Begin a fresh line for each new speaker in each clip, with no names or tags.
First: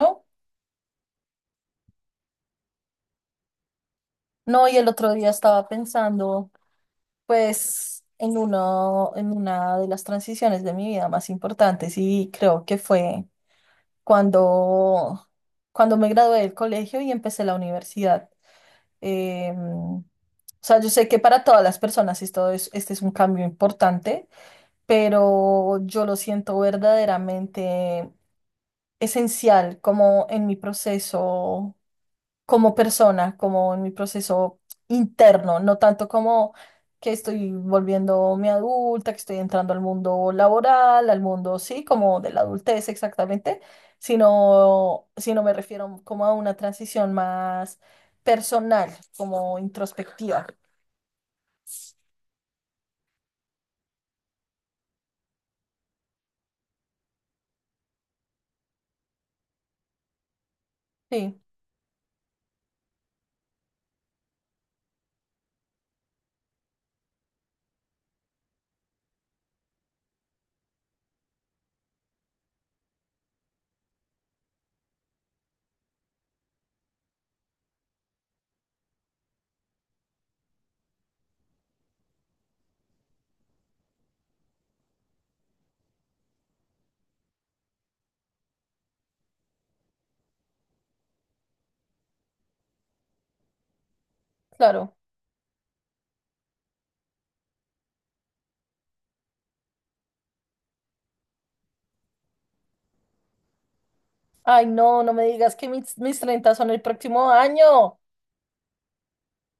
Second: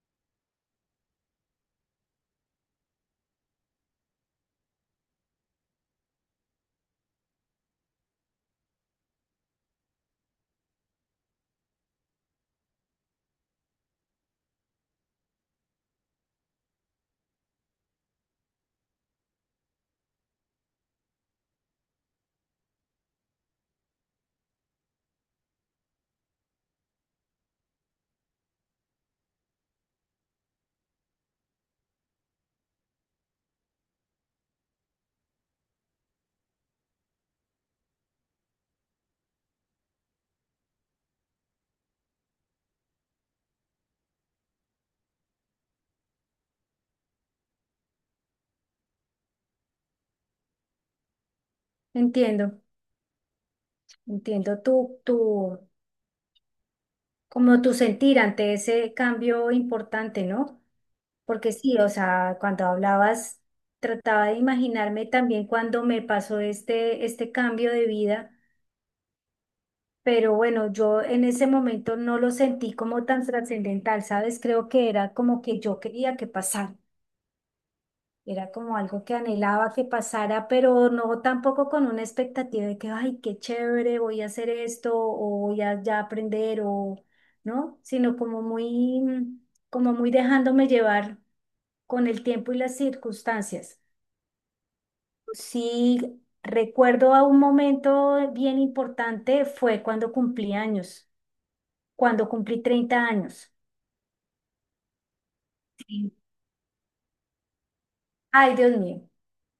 No, y el otro día estaba pensando, pues, en uno, en una de las transiciones de mi vida más importantes y creo que fue cuando, cuando me gradué del colegio y empecé la universidad. Em, o sea, yo sé que para todas las personas este es un cambio importante, pero yo lo siento verdaderamente esencial como en mi proceso, como persona, como en mi proceso interno, no tanto como que estoy volviéndome adulta, que estoy entrando al mundo laboral, al mundo, sí, como de la adultez exactamente, sino me refiero como a una transición más personal, como introspectiva.
Entiendo, entiendo como tu sentir ante ese cambio importante, ¿no?
Sí,
Porque sí, o sea, cuando hablabas, trataba de imaginarme también cuando me pasó este cambio de vida, pero bueno, yo en ese momento no lo sentí como tan trascendental, ¿sabes? Creo que era como que yo quería que pasara. Era como algo que anhelaba que pasara, pero no tampoco con una expectativa de que, ay, qué chévere, voy a hacer esto o voy a ya aprender o, ¿no? Sino como muy, como muy dejándome llevar con el tiempo y las circunstancias.
claro.
Sí, recuerdo a un momento bien importante fue cuando cumplí años, cuando cumplí 30 años.
Ay, no, no me digas que
Sí.
mis 30 son el próximo año.
Ay, Dios mío.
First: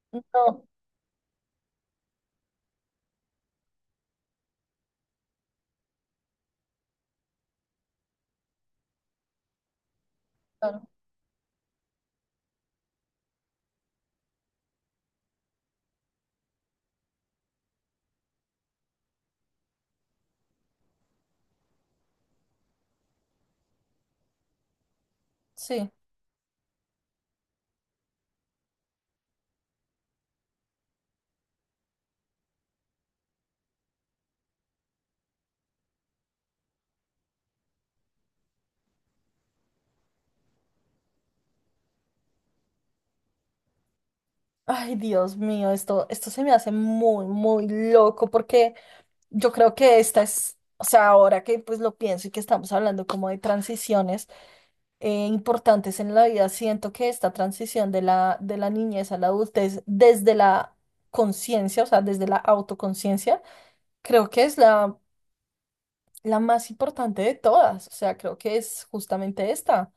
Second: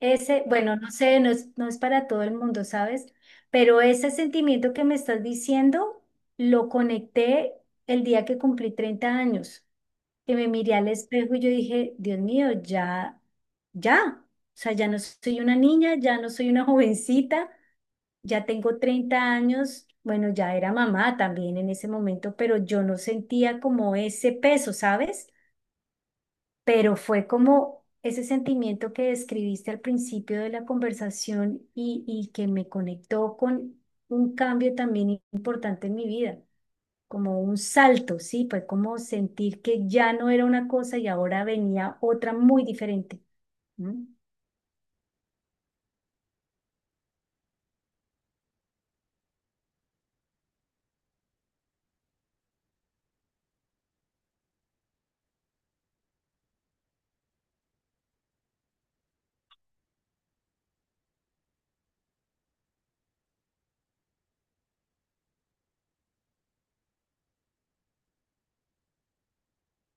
Ese,
No,
bueno, no sé, no es para todo el mundo, ¿sabes? Pero ese sentimiento que me estás diciendo lo conecté el día que cumplí 30 años, que me miré
claro,
al espejo y yo dije, Dios mío, ya, ya, o sea, ya no soy una niña, ya no soy una jovencita, ya tengo 30 años, bueno, ya era mamá también en ese momento, pero yo no sentía como ese peso, ¿sabes?
sí.
Pero fue como ese sentimiento que describiste al principio de la conversación y que me conectó con un cambio también importante en mi vida, como un salto, ¿sí? Fue como sentir que ya no era una cosa y ahora venía otra muy diferente. ¿No?
Ay, Dios mío, esto se me hace muy, muy loco porque yo creo que esta es, o sea, ahora que pues lo pienso y que estamos hablando como de transiciones, importantes en la vida, siento que esta transición de de la niñez a la adultez desde la conciencia, o sea, desde la autoconciencia, creo que es la más importante de todas, o sea, creo que es justamente esta,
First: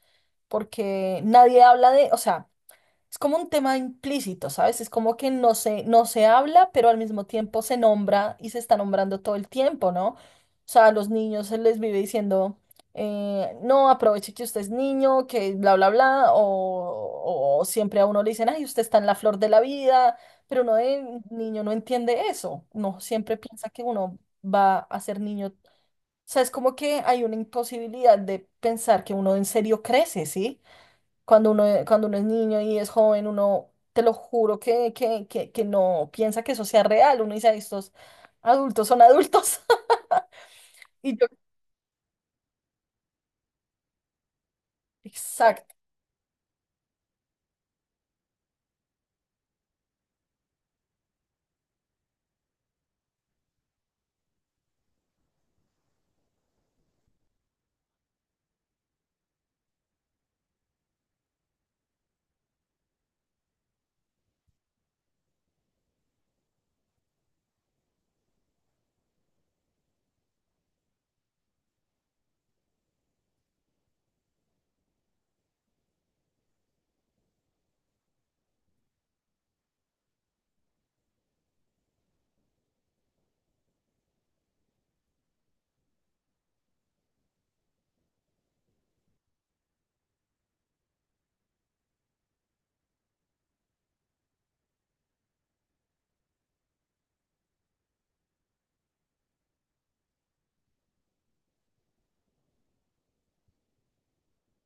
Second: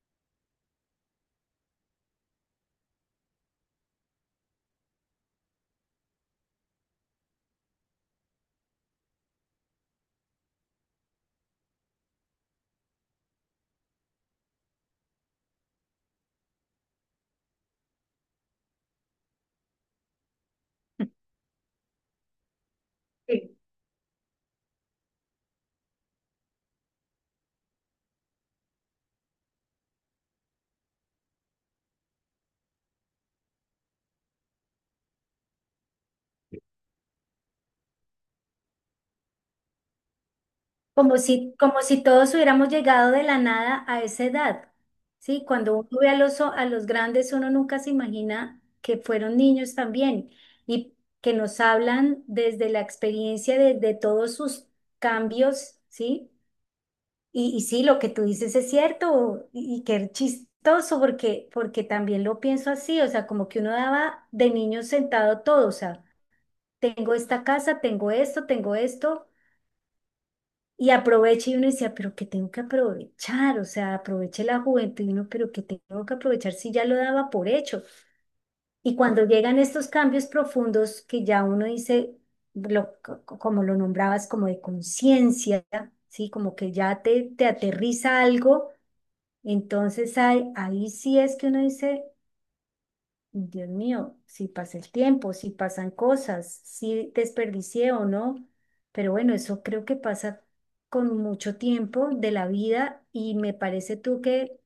porque nadie habla de, o sea, es como un tema implícito, ¿sabes? Es como que no se habla, pero al mismo tiempo se nombra y se está nombrando todo el tiempo, ¿no? O sea, a los niños se les vive diciendo, no, aproveche que usted es niño, que bla, bla, bla, o siempre a uno le dicen, ay, usted está en la flor de la vida, pero uno de niño no entiende eso, no siempre
Sí.
piensa que uno va a ser niño. O sea, es como que hay una imposibilidad de pensar que uno en serio crece, ¿sí? Cuando uno es niño y es joven, uno, te lo juro que no piensa que eso sea real. Uno dice, "Ay, estos adultos son adultos." Y yo,
Como si todos hubiéramos llegado de la nada a esa edad, ¿sí?
exacto,
Cuando uno ve a los, a los grandes, uno nunca se imagina que fueron niños también y que nos hablan desde la experiencia de todos sus cambios, ¿sí? Y sí, lo que tú dices es cierto y qué chistoso porque, porque también lo pienso así, o sea, como que uno daba de niño sentado todo, o sea, tengo esta casa, tengo esto, tengo esto. Y aproveche y uno decía, pero ¿qué tengo que aprovechar? O sea, aproveche la juventud y uno, pero ¿qué tengo que aprovechar si ya lo daba por hecho? Y cuando llegan estos cambios profundos que ya uno dice, como lo nombrabas, como de conciencia, ¿sí? Como que ya te aterriza algo, entonces ahí sí es que uno dice, Dios mío, si pasa el tiempo, si pasan cosas, si desperdicié o no, pero bueno, eso creo que pasa con mucho tiempo de la vida y me parece tú que,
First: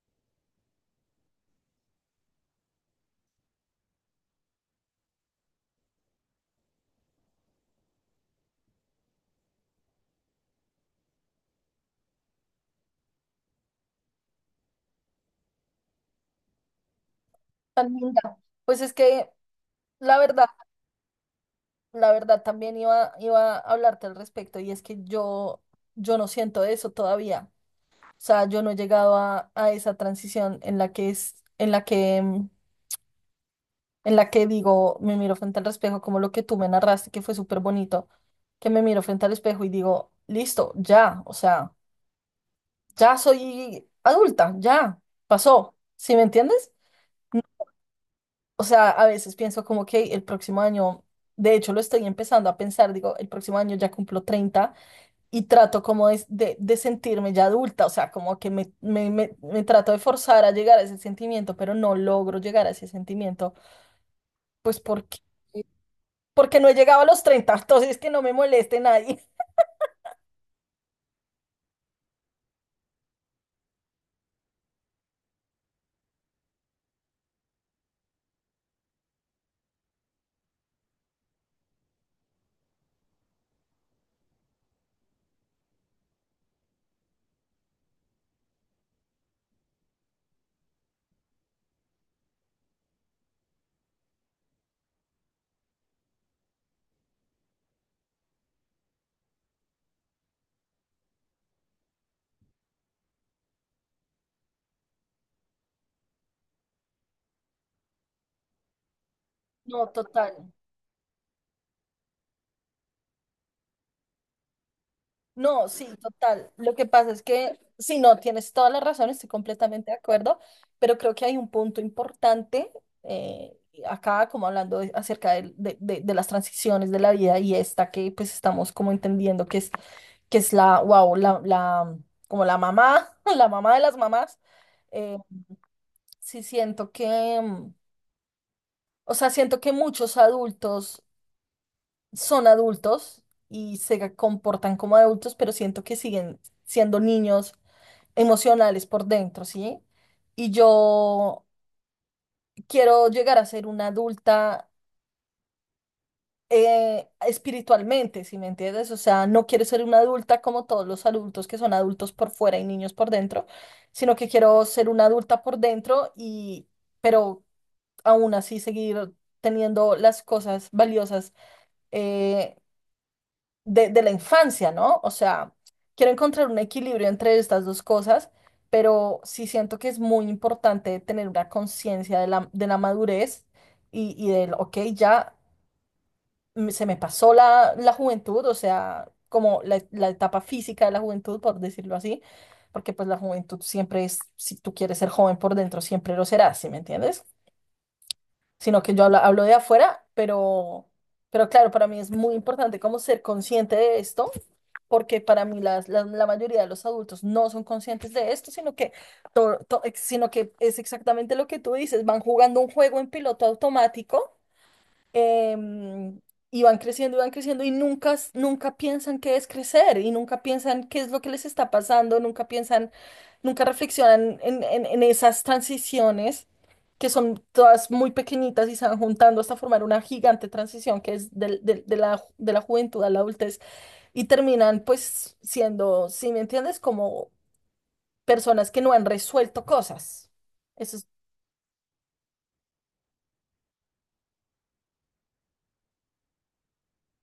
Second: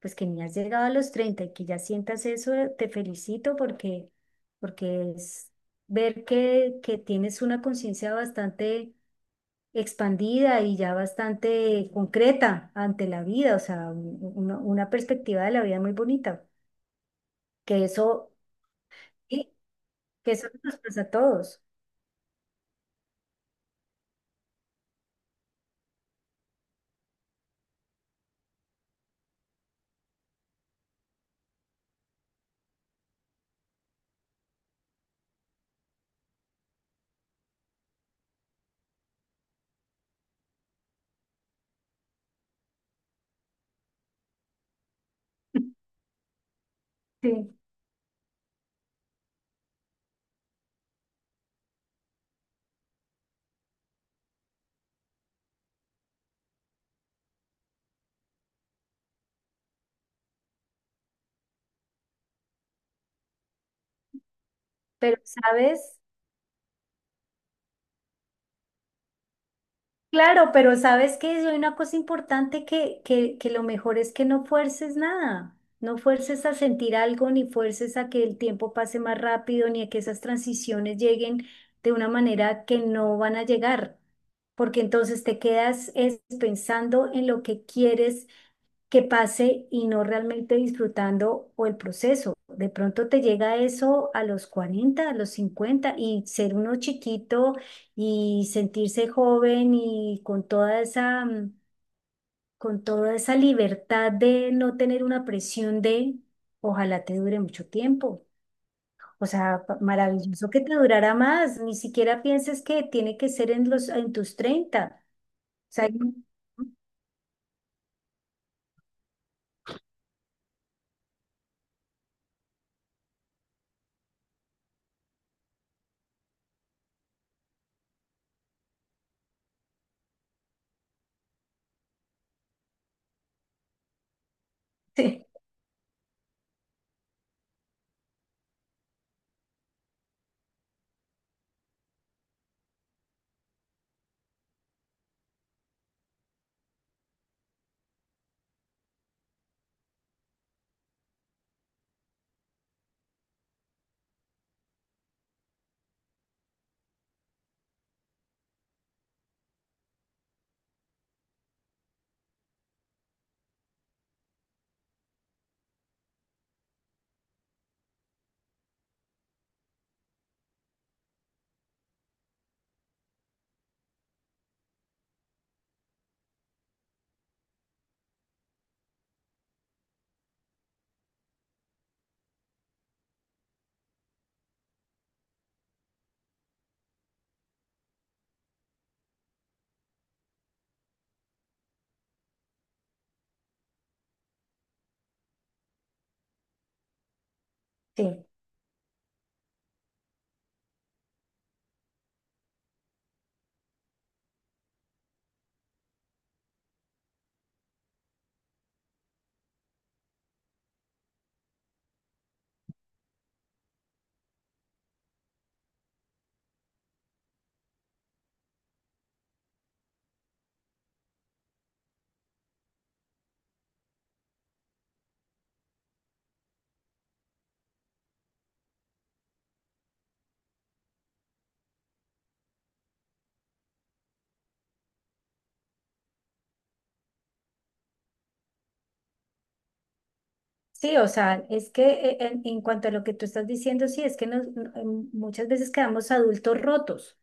pues que ni has llegado a los 30 y que ya sientas eso, te felicito porque, porque es ver que tienes una conciencia bastante expandida y ya bastante concreta ante la vida, o sea, una perspectiva de la vida muy bonita, que
tan
eso...
linda. Pues es que
Sí,
la
que
verdad,
eso nos pasa a todos.
la verdad también iba a hablarte al respecto y es que yo no siento eso todavía. O sea, yo no he llegado a esa transición en en la que en la que digo, me miro frente al espejo, como lo que tú me narraste, que fue súper bonito, que me miro frente al espejo y digo, listo, ya, o sea, ya soy adulta, ya, pasó, ¿sí me entiendes? No,
Sí.
o sea, a veces pienso como que el próximo año, de hecho lo estoy empezando a pensar, digo, el próximo año ya cumplo 30 y trato como de sentirme ya adulta, o sea, como que me trato de forzar a llegar a ese sentimiento, pero no logro llegar a ese sentimiento, pues
Pero sabes,
porque no he llegado a los 30, entonces que no me moleste nadie.
claro, pero sabes que hay una cosa importante que lo mejor es que no fuerces nada, no fuerces a sentir algo, ni fuerces a que el tiempo pase más rápido, ni a que esas transiciones lleguen de una manera que no van a llegar, porque entonces te quedas es, pensando en lo que quieres que pase y no realmente disfrutando o el proceso. De pronto te llega eso a los 40 a los 50 y ser uno chiquito y sentirse joven y con toda esa, con toda esa libertad de no tener una presión de ojalá te dure mucho tiempo. O sea,
No, total.
maravilloso que te durara más. Ni siquiera pienses que tiene que ser en los, en tus 30.
No,
O
sí,
sea,
total. Lo que pasa es que, si no, tienes toda la razón, estoy completamente de acuerdo, pero creo que hay un punto importante, eh, acá, como hablando de- acerca de las transiciones de la vida y esta que pues estamos como entendiendo que es la, wow, la como la mamá, la mamá de las mamás. eh,
sí,
sí siento que, o sea, siento que muchos adultos son adultos y se comportan como adultos, pero siento que siguen siendo niños emocionales por dentro, ¿sí? Y yo quiero llegar a ser una adulta, espiritualmente, ¿si me entiendes? O sea, no quiero ser una adulta como todos los adultos que son adultos por fuera y niños por dentro, sino que quiero ser una adulta por dentro y, pero aún así seguir teniendo las cosas valiosas eh, de la infancia, ¿no? O sea, quiero encontrar un equilibrio entre estas dos cosas, pero sí siento que es muy importante tener una conciencia de de la madurez y del, ok, ya se me pasó la juventud, o sea, como la etapa física de la juventud, por decirlo así, porque pues la juventud siempre es, si tú quieres ser joven por dentro, siempre lo serás, ¿sí me entiendes?
sí.
Sino que yo hablo, hablo de afuera, pero... Pero claro, para mí es muy importante como ser consciente de esto porque para mí la mayoría de los adultos no son conscientes de esto, sino que sino que es exactamente lo que tú dices, van jugando un juego en piloto automático, em, y van creciendo y van creciendo y nunca piensan qué es crecer y nunca piensan qué es lo que les está pasando, nunca piensan, nunca reflexionan en esas transiciones que son todas muy pequeñitas y se van juntando hasta formar una gigante transición que es de la juventud a la adultez y terminan pues siendo, si me entiendes, como personas que no han resuelto cosas.
Sí,
Eso es.
o sea, es que en cuanto a lo que tú estás diciendo, sí, es que muchas veces quedamos adultos rotos,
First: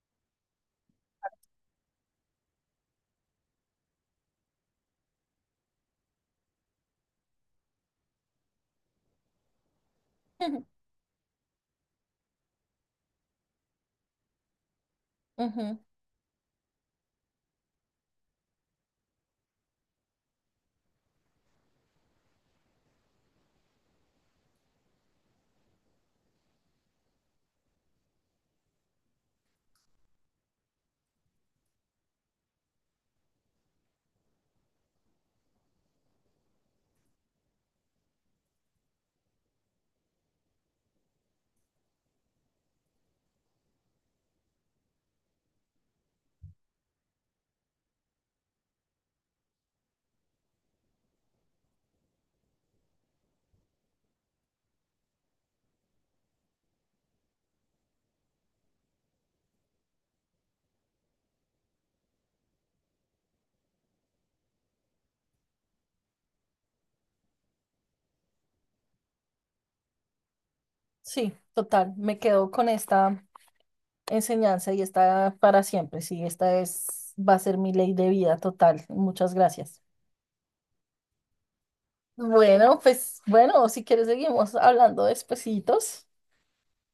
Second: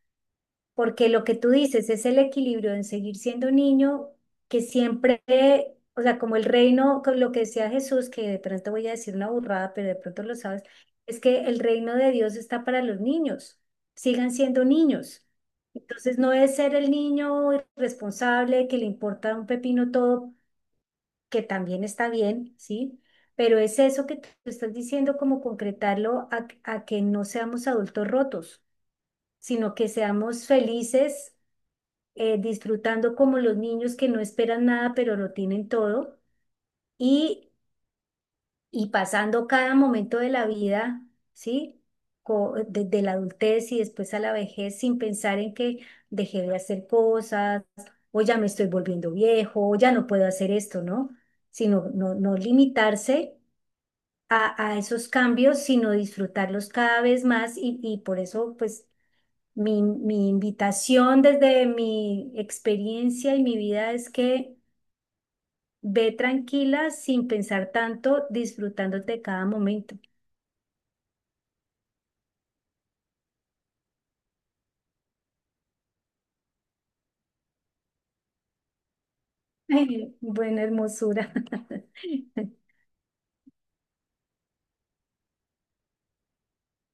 porque lo que tú dices es el equilibrio en seguir siendo niño, que siempre, o sea, como el reino, con lo que decía Jesús, que de pronto voy a decir una burrada, pero de pronto lo sabes,
Ujú,
es que el reino de Dios está para los niños, sigan siendo niños.
ujú.
Entonces no es ser el niño irresponsable que le importa un pepino todo que también está bien, ¿sí? Pero es eso que tú estás diciendo, como concretarlo a que no seamos adultos rotos, sino que seamos felices, disfrutando como los niños que no esperan nada, pero lo tienen todo, y, y pasando cada momento de la vida, ¿sí? Desde la adultez y después a la vejez, sin pensar en que dejé de hacer cosas, o ya me estoy volviendo viejo, o ya no puedo hacer esto, ¿no? Sino no, no limitarse a esos cambios, sino disfrutarlos cada vez más y por eso, pues, mi invitación desde mi experiencia y mi vida es que ve tranquila sin pensar tanto, disfrutándote cada momento.
Sí, total, me quedo con esta enseñanza y está para siempre. Sí, esta es, va a ser mi ley de vida total. Muchas gracias.
Buena hermosura.
Bueno, pues bueno, si quieres seguimos hablando despesitos.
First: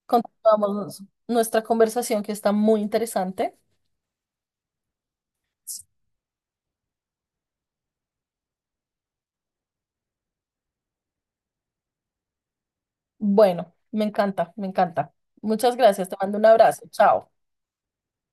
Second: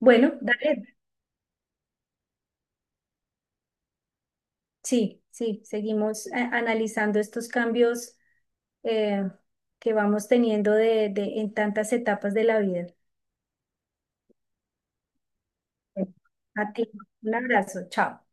Bueno, dale.
Continuamos nuestra conversación que está muy interesante.
Sí, sí, seguimos analizando estos cambios eh, que vamos teniendo en tantas etapas de la vida.
Bueno, me encanta, me encanta. Muchas gracias,
Bueno,
te mando un
a
abrazo.
ti,
Chao.
un abrazo, chao.